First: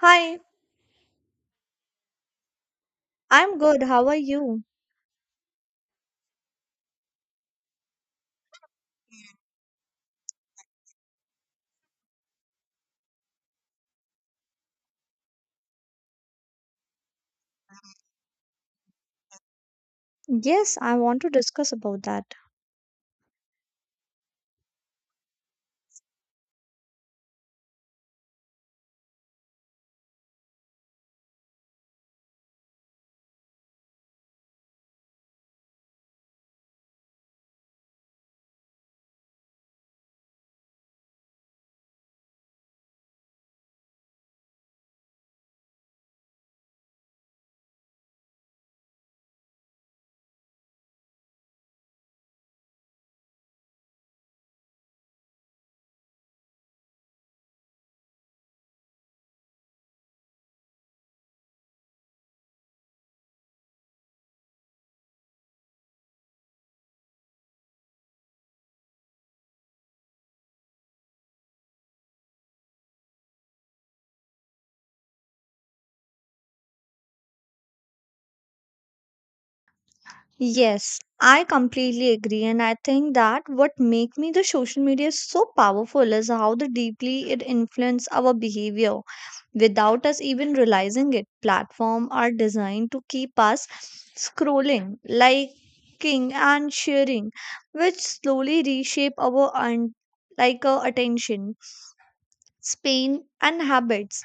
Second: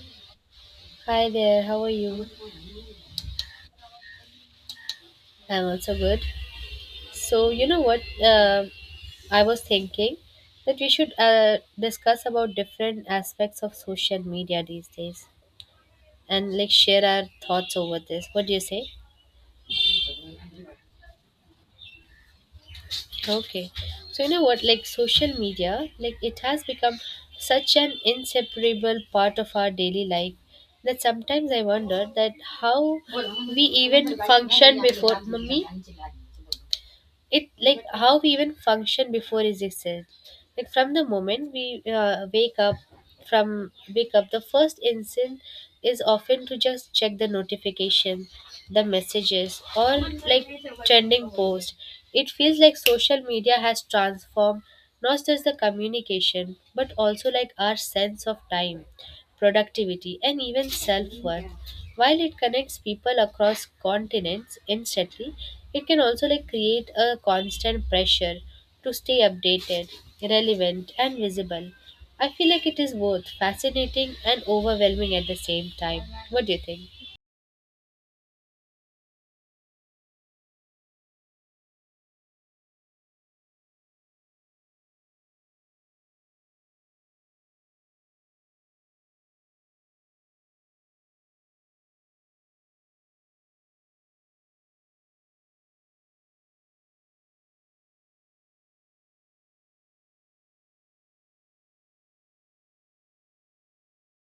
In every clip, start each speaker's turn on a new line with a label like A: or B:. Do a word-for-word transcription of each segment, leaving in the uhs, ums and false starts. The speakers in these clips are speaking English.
A: Hi,
B: Hi there, how are you?
A: I'm good. How are you?
B: I'm also good. So, you know what? Uh, I was thinking that we should uh, discuss about different aspects of social media these days and like share our thoughts over this. What do you say?
A: Yes, I want to discuss about that.
B: Okay. So, you know what? Like social media, like it has become such an inseparable part of our daily life that sometimes I wonder that how we even function before. Mummy? It like how we even function before is existed, like from the moment we uh, wake up, from wake up the first instinct is often to just check the notification, the messages, or like trending post. It feels like social media has transformed not just the communication but also like our sense of time, productivity, and even self-worth. While it connects people across continents instantly, it can also like create a constant pressure to stay updated, relevant, and visible. I feel like it is both fascinating and overwhelming at the same time. What do you think?
A: Yes, I completely agree and I think that what make me the social media so powerful is how the deeply it influence our behavior without us even realizing it. Platform are designed to keep us scrolling, liking and sharing, which slowly reshape our un- like uh, attention, span and habits.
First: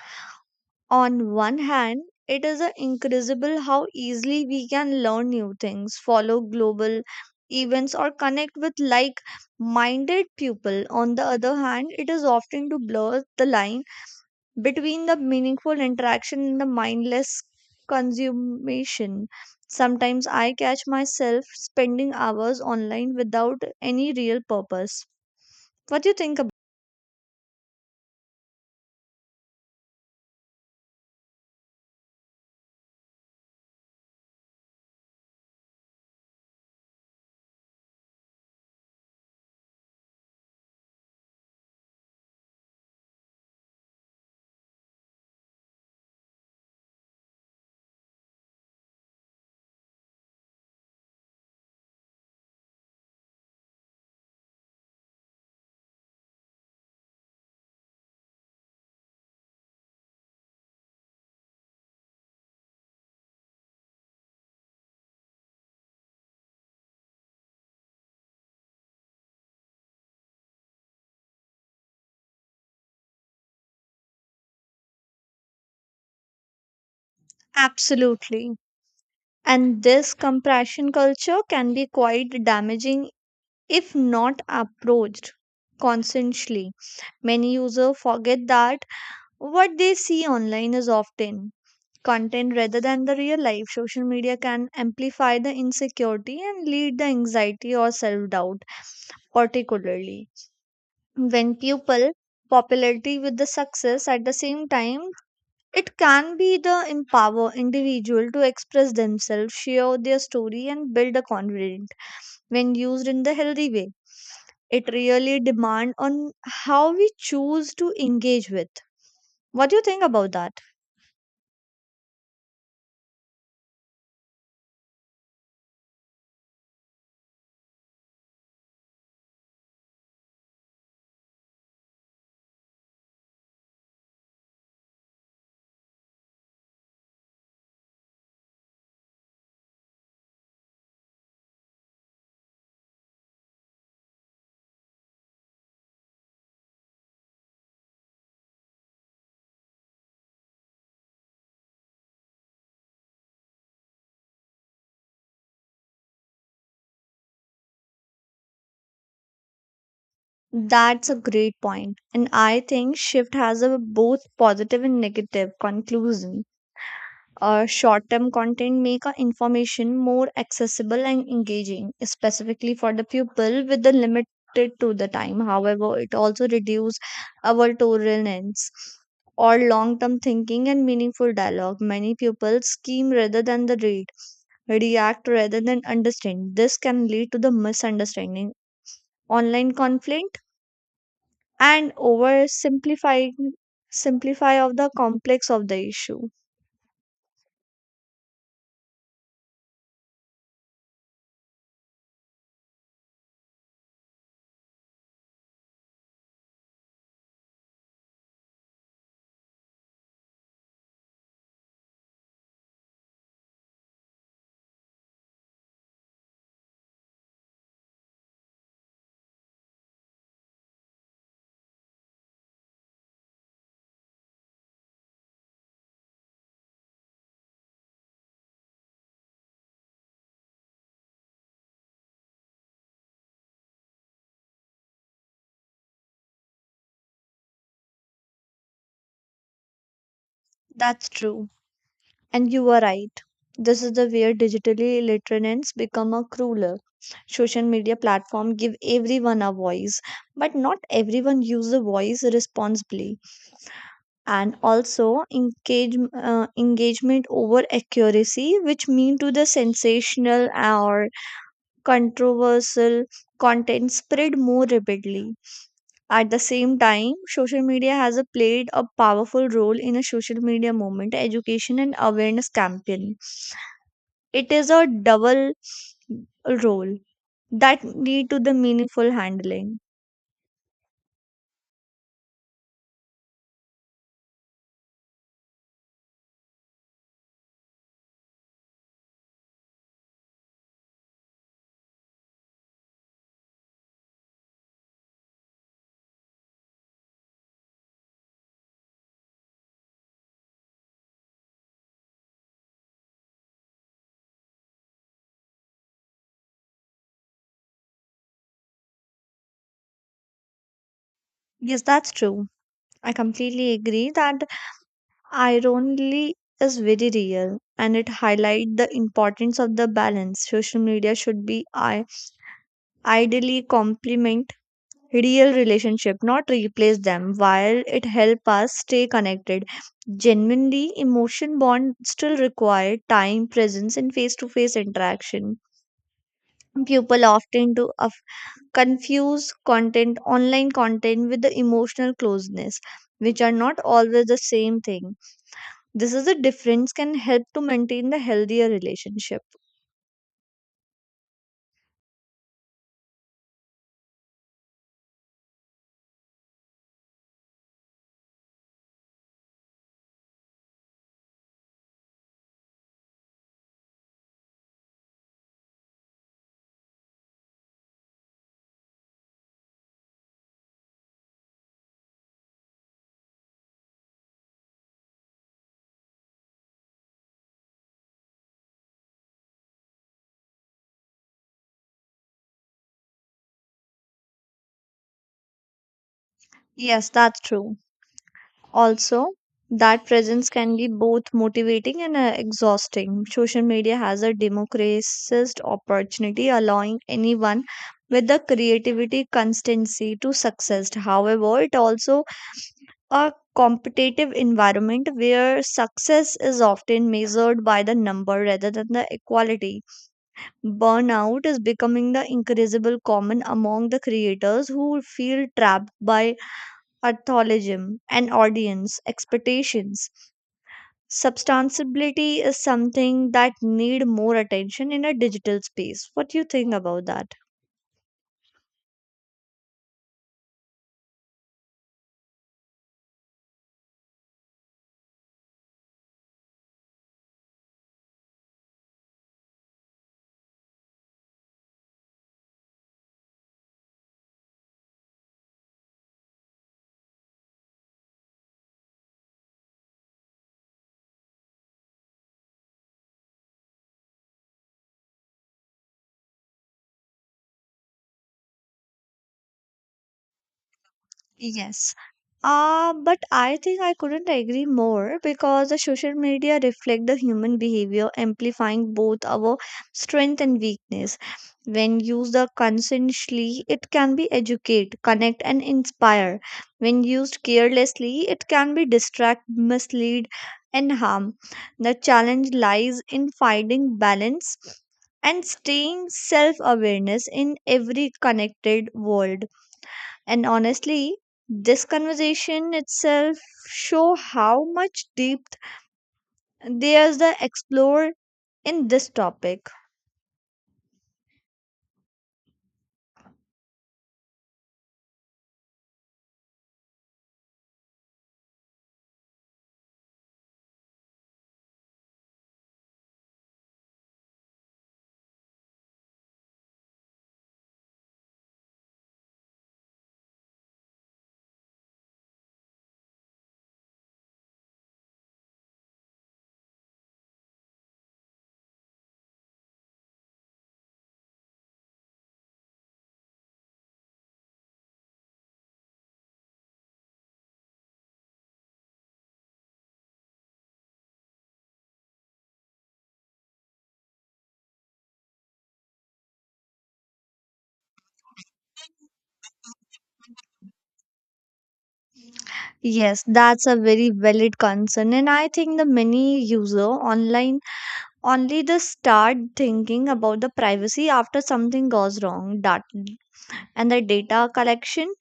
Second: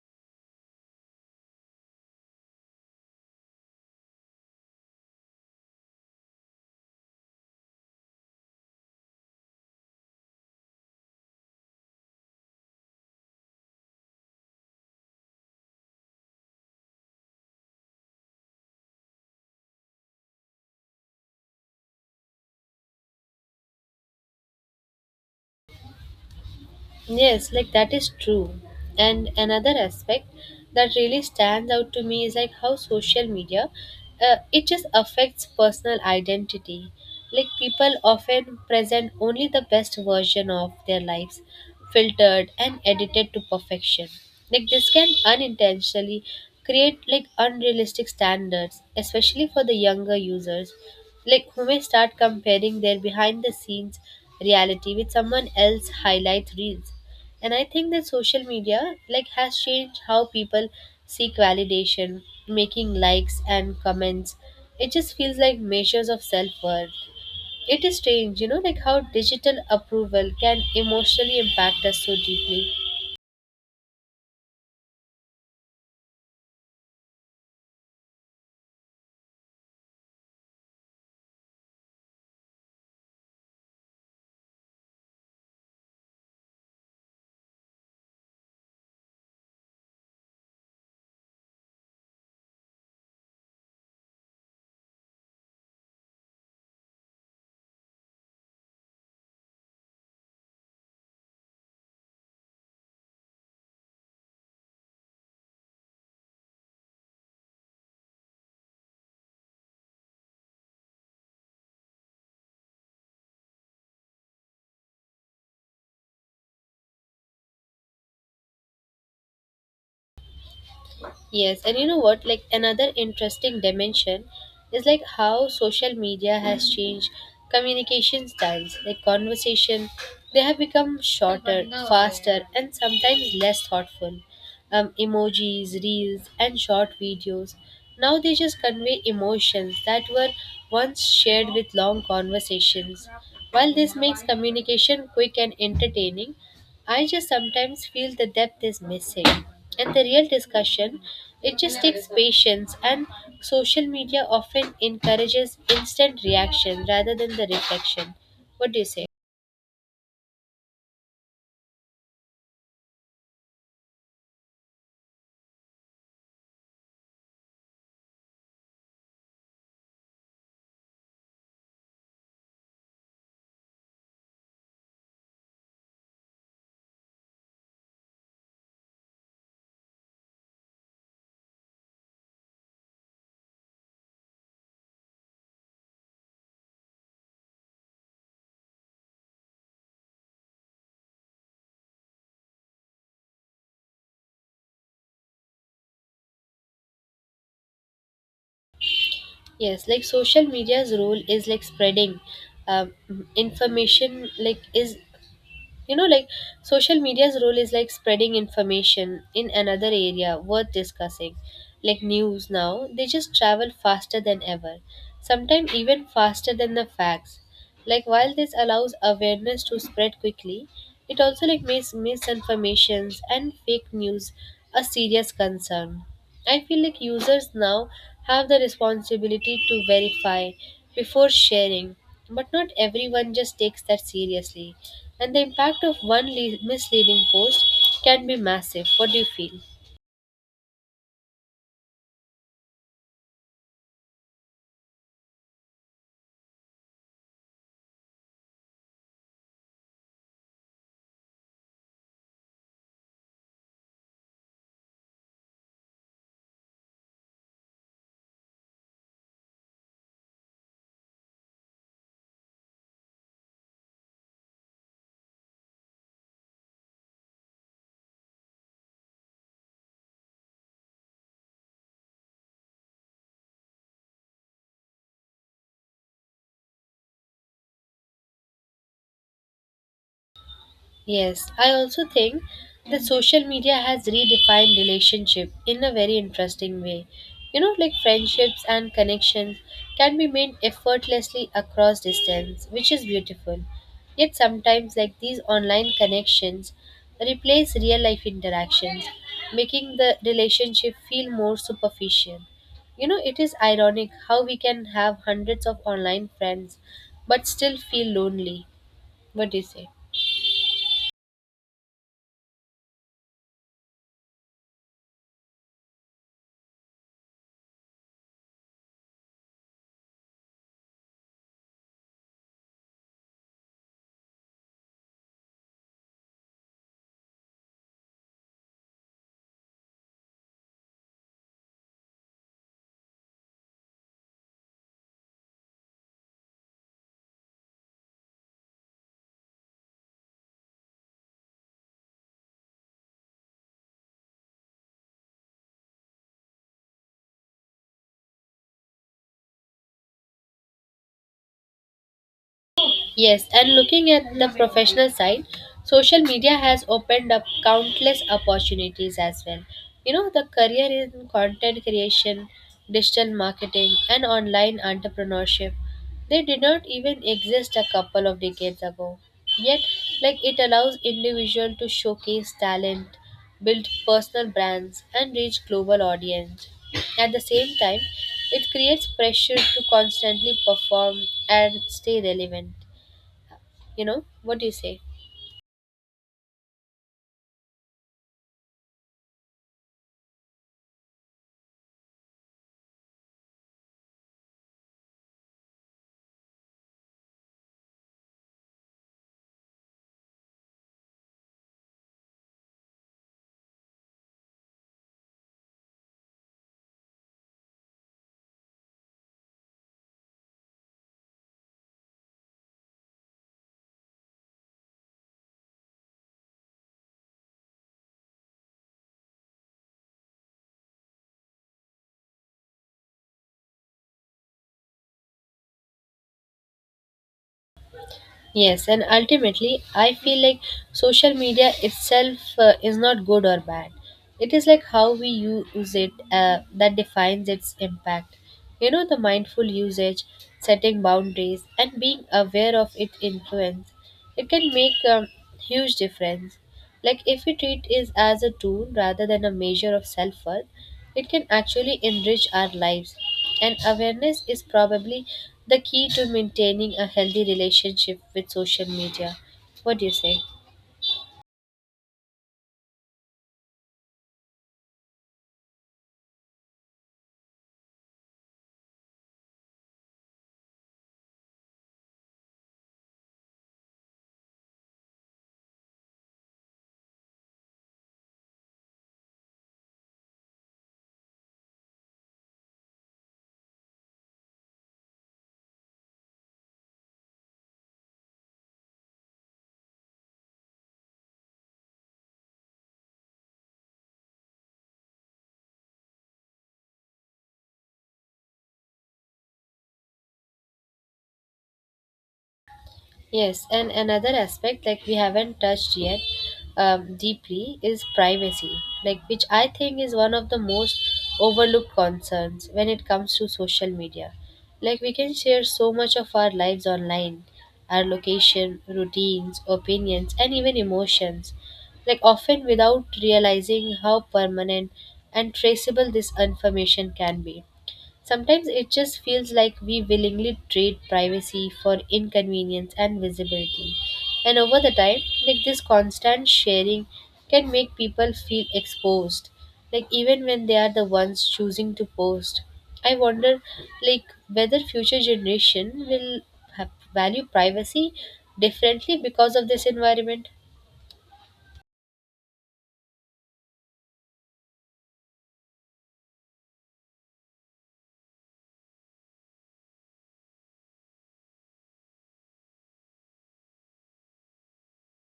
A: On one hand, it is a incredible how easily we can learn new things, follow global events, or connect with like minded people. On the other hand, it is often to blur the line between the meaningful interaction and the mindless consummation. Sometimes I catch myself spending hours online without any real purpose. What do you think about?
B: Yes, like that is true. And another aspect that really stands out to me is like how social media uh, it just affects personal identity. Like people often present only the best version of their lives, filtered and edited to perfection. Like this can unintentionally create like unrealistic standards, especially for the younger users, like who may start comparing their behind the scenes reality with someone else highlight reels. And I think that social media like has changed how people seek validation, making likes and comments it just feels like measures of self-worth. It is strange, you know, like how digital approval can emotionally impact us so deeply.
A: Absolutely. And this compression culture can be quite damaging if not approached consciously. Many users forget that what they see online is often content rather than the real life. Social media can amplify the insecurity and lead the anxiety or self doubt, particularly when people popularity with the success at the same time it can be the empower individual to express themselves share their story and build a confidence when used in the healthy way. It really depends on how we choose to engage with. What do you think about that?
B: Yes, and you know what? Like another interesting dimension is like how social media has changed communication styles. Like conversation, they have become shorter, faster, and sometimes less thoughtful. Um, emojis, reels, and short videos now they just convey emotions that were once shared with long conversations. While this makes communication quick and entertaining, I just sometimes feel the depth is missing. And the real discussion, it just takes patience, and social media often encourages instant reaction rather than the reflection. What do you say?
A: That's a great point. And I think shift has a both positive and negative conclusion. Uh, short term content make our information more accessible and engaging, specifically for the pupil with the limited to the time. However, it also reduce our tolerance or long term thinking and meaningful dialogue. Many pupils scheme rather than the read, react rather than understand. This can lead to the misunderstanding, online conflict, and oversimplifying simplify of the complex of the issue.
B: Yes, like social media's role is like spreading um, information like is you know like social media's role is like spreading information in another area worth discussing. Like news now, they just travel faster than ever, sometimes even faster than the facts. Like while this allows awareness to spread quickly, it also like makes misinformations and fake news a serious concern. I feel like users now have the responsibility to verify before sharing, but not everyone just takes that seriously, and the impact of one le- misleading post can be massive. What do you feel?
A: That's true. And you are right. This is the where digitally illiterate become a crueler. Social media platform give everyone a voice, but not everyone use the voice responsibly. And also engage, uh, engagement over accuracy, which mean to the sensational or controversial content spread more rapidly. At the same time, social media has a played a powerful role in a social media movement, education and awareness campaign it is a double role that lead to the meaningful handling.
B: Yes, I also think that social media has redefined relationship in a very interesting way. You know, like friendships and connections can be made effortlessly across distance, which is beautiful. Yet sometimes like these online connections replace real life interactions, making the relationship feel more superficial. You know, it is ironic how we can have hundreds of online friends but still feel lonely. What do you say?
A: Yes, that's true. I completely agree that irony is very real and it highlight the importance of the balance. Social media should be I- ideally complement real relationship, not replace them. While it help us stay connected, genuinely emotion bond still require time, presence, and face-to-face interaction. People often do of confuse content, online content, with the emotional closeness, which are not always the same thing. This is a difference can help to maintain the healthier relationship.
B: Yes, and looking at the professional side, social media has opened up countless opportunities as well. You know, the career in content creation, digital marketing, and online entrepreneurship, they did not even exist a couple of decades ago. Yet, like it allows individual to showcase talent, build personal brands, and reach global audience. At the same time, it creates pressure to constantly perform and stay relevant. You know, what do you say?
A: Yes, that's true. Also, that presence can be both motivating and uh, exhausting. Social media has a democratized opportunity, allowing anyone with the creativity constancy to success. However, it also a competitive environment where success is often measured by the number rather than the equality. Burnout is becoming the increasable common among the creators who feel trapped by algorithm and audience expectations. Substantiability is something that need more attention in a digital space. What do you think about that?
B: Yes, and ultimately I feel like social media itself uh, is not good or bad. It is like how we use it uh, that defines its impact. You know, the mindful usage, setting boundaries, and being aware of its influence, it can make a huge difference. Like, if we treat it as a tool rather than a measure of self worth, it can actually enrich our lives. And awareness is probably the key to maintaining a healthy relationship with social media. What do you say?
A: Yes. Uh, but I think I couldn't agree more because the social media reflect the human behavior, amplifying both our strength and weakness. When used the consciously, it can be educate, connect, and inspire. When used carelessly, it can be distract, mislead, and harm. The challenge lies in finding balance and staying self-awareness in every connected world. And honestly, this conversation itself show how much depth there's the explore in this topic.
B: Yes, and another aspect like we haven't touched yet um, deeply is privacy, like which I think is one of the most overlooked concerns when it comes to social media. Like we can share so much of our lives online, our location, routines, opinions, and even emotions, like often without realizing how permanent and traceable this information can be. Sometimes it just feels like we willingly trade privacy for inconvenience and visibility. And over the time, like this constant sharing can make people feel exposed, like even when they are the ones choosing to post. I wonder like whether future generation will have value privacy differently because of this environment.
A: Yes, that's a very valid concern, and I think the many user online only the start thinking about the privacy after something goes wrong. That and the data collection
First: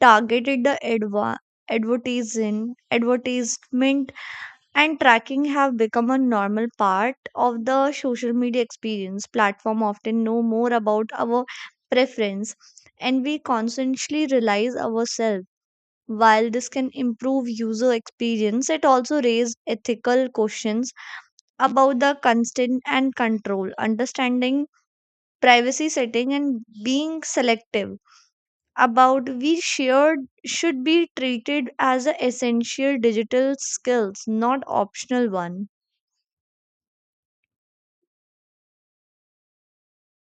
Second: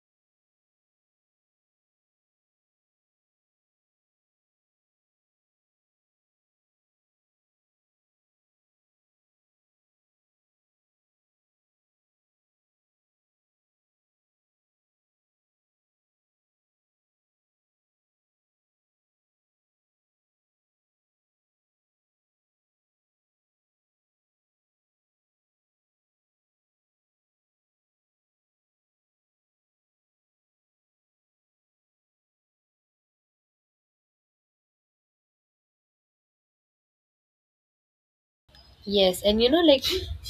A: targeted the adva- advertising advertisement and tracking have become a normal part of the social media experience platform often know more about our preference and we consciously realize ourselves while this can improve user experience it also raises ethical questions about the consent and control understanding privacy setting and being selective about we shared should be treated as a essential digital skills not optional one.
B: Yes, and you know, like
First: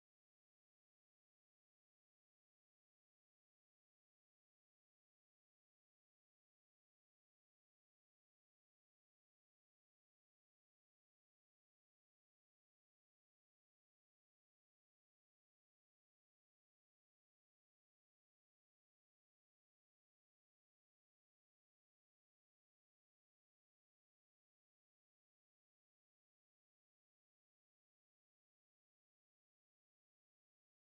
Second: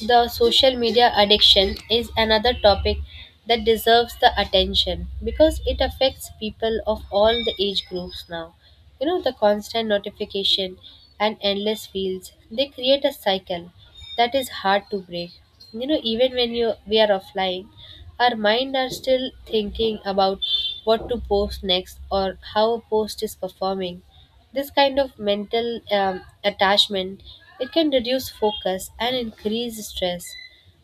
B: the social media addiction is another topic that deserves the attention because it affects people of all the age groups now. You know, the constant notification and endless fields, they create a cycle that is hard to break. You know, even when you we are offline, our mind are still thinking about what to post next or how a post is performing. This kind of mental um, attachment it can reduce focus and increase stress.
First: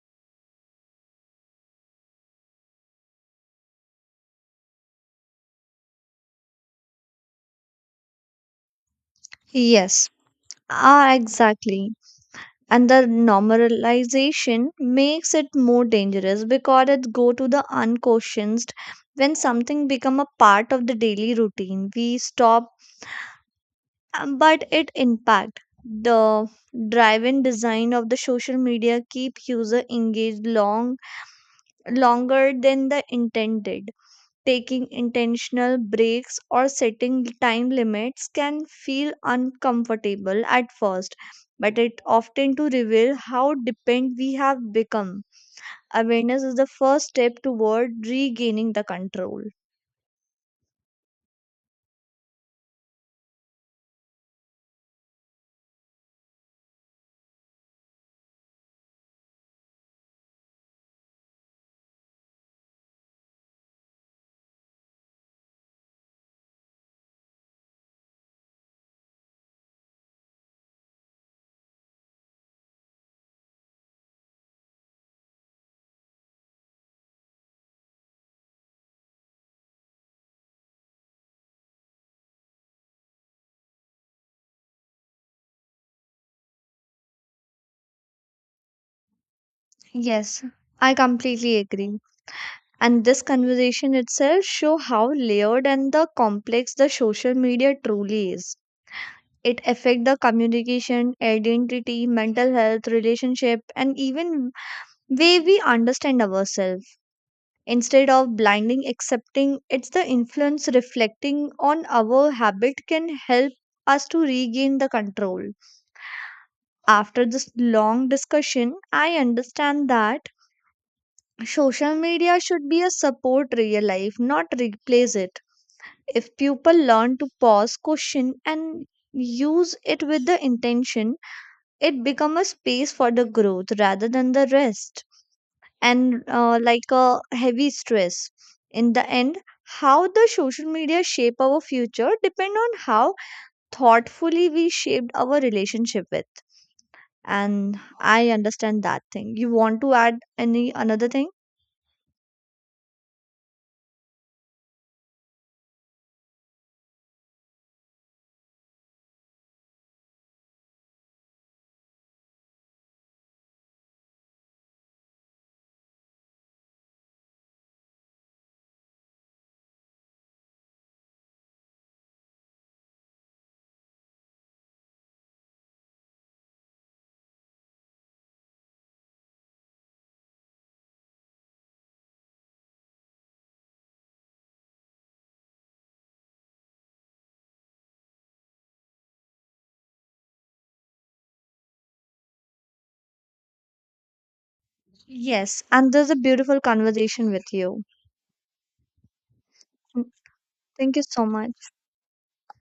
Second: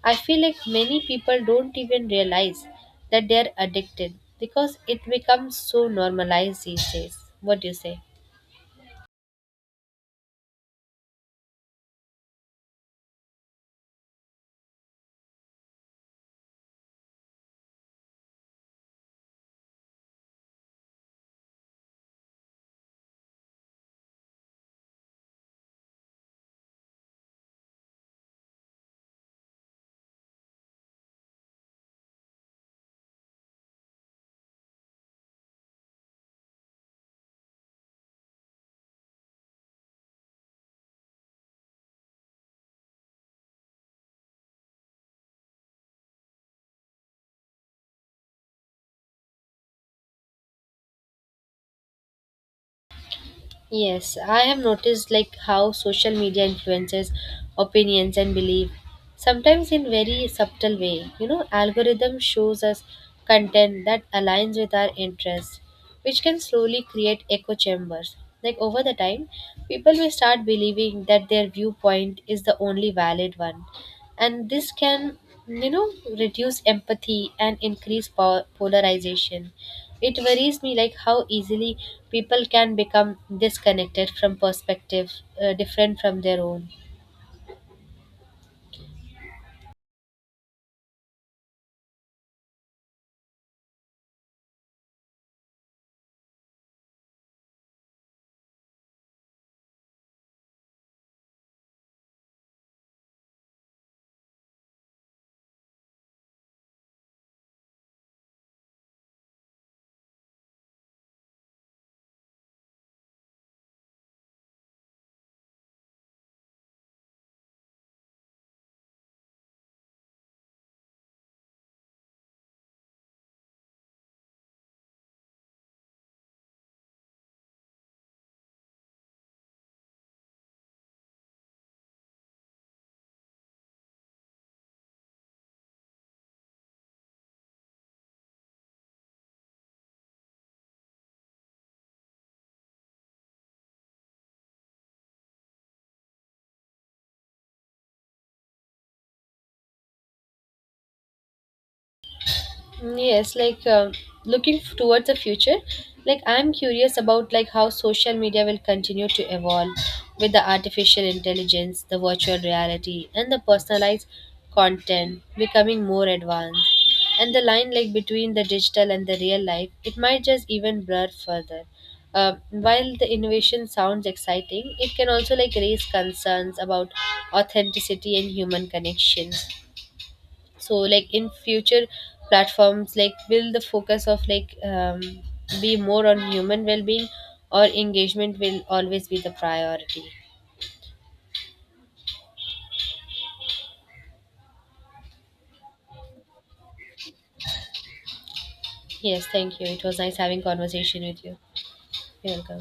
B: I feel like many people don't even realize that they're addicted because it becomes so normalized these days. What do you say?
A: Yes. Ah, exactly. And the normalization makes it more dangerous because it go to the unquestioned when something become a part of the daily routine. We stop, um, but it impact the driven design of the social media keep user engaged long longer than the intended taking intentional breaks or setting time limits can feel uncomfortable at first but it often to reveal how dependent we have become awareness is the first step toward regaining the control.
B: Yes, I have noticed like how social media influences opinions and belief, sometimes in very subtle way. You know, algorithm shows us content that aligns with our interests, which can slowly create echo chambers. Like over the time, people may start believing that their viewpoint is the only valid one, and this can, you know, reduce empathy and increase po- polarization. It worries me like how easily people can become disconnected from perspective, uh, different from their own.
A: Yes, I completely agree and this conversation itself show how layered and the complex the social media truly is it affect the communication identity mental health relationship and even way we understand ourselves instead of blinding accepting it's the influence reflecting on our habit can help us to regain the control after this long discussion I understand that social media should be a support real life not replace it if people learn to pause question and use it with the intention it becomes a space for the growth rather than the rest and uh, like a heavy stress in the end how the social media shape our future depend on how thoughtfully we shaped our relationship with and I understand that thing you want to add any another thing.
B: Mm, yes, like um looking f- towards the future, like I'm curious about like how social media will continue to evolve with the artificial intelligence, the virtual reality, and the personalized content becoming more advanced. And the line like between the digital and the real life, it might just even blur further. Uh, while the innovation sounds exciting, it can also like raise concerns about authenticity and human connections. So like in future, platforms like will the focus of like um, be more on human well-being, or engagement will always be the priority?
A: Yes, and there's a beautiful conversation with you.
B: Yes, thank you, it was nice having
A: Thank
B: conversation
A: you
B: with
A: so
B: you.
A: much.
B: You're welcome.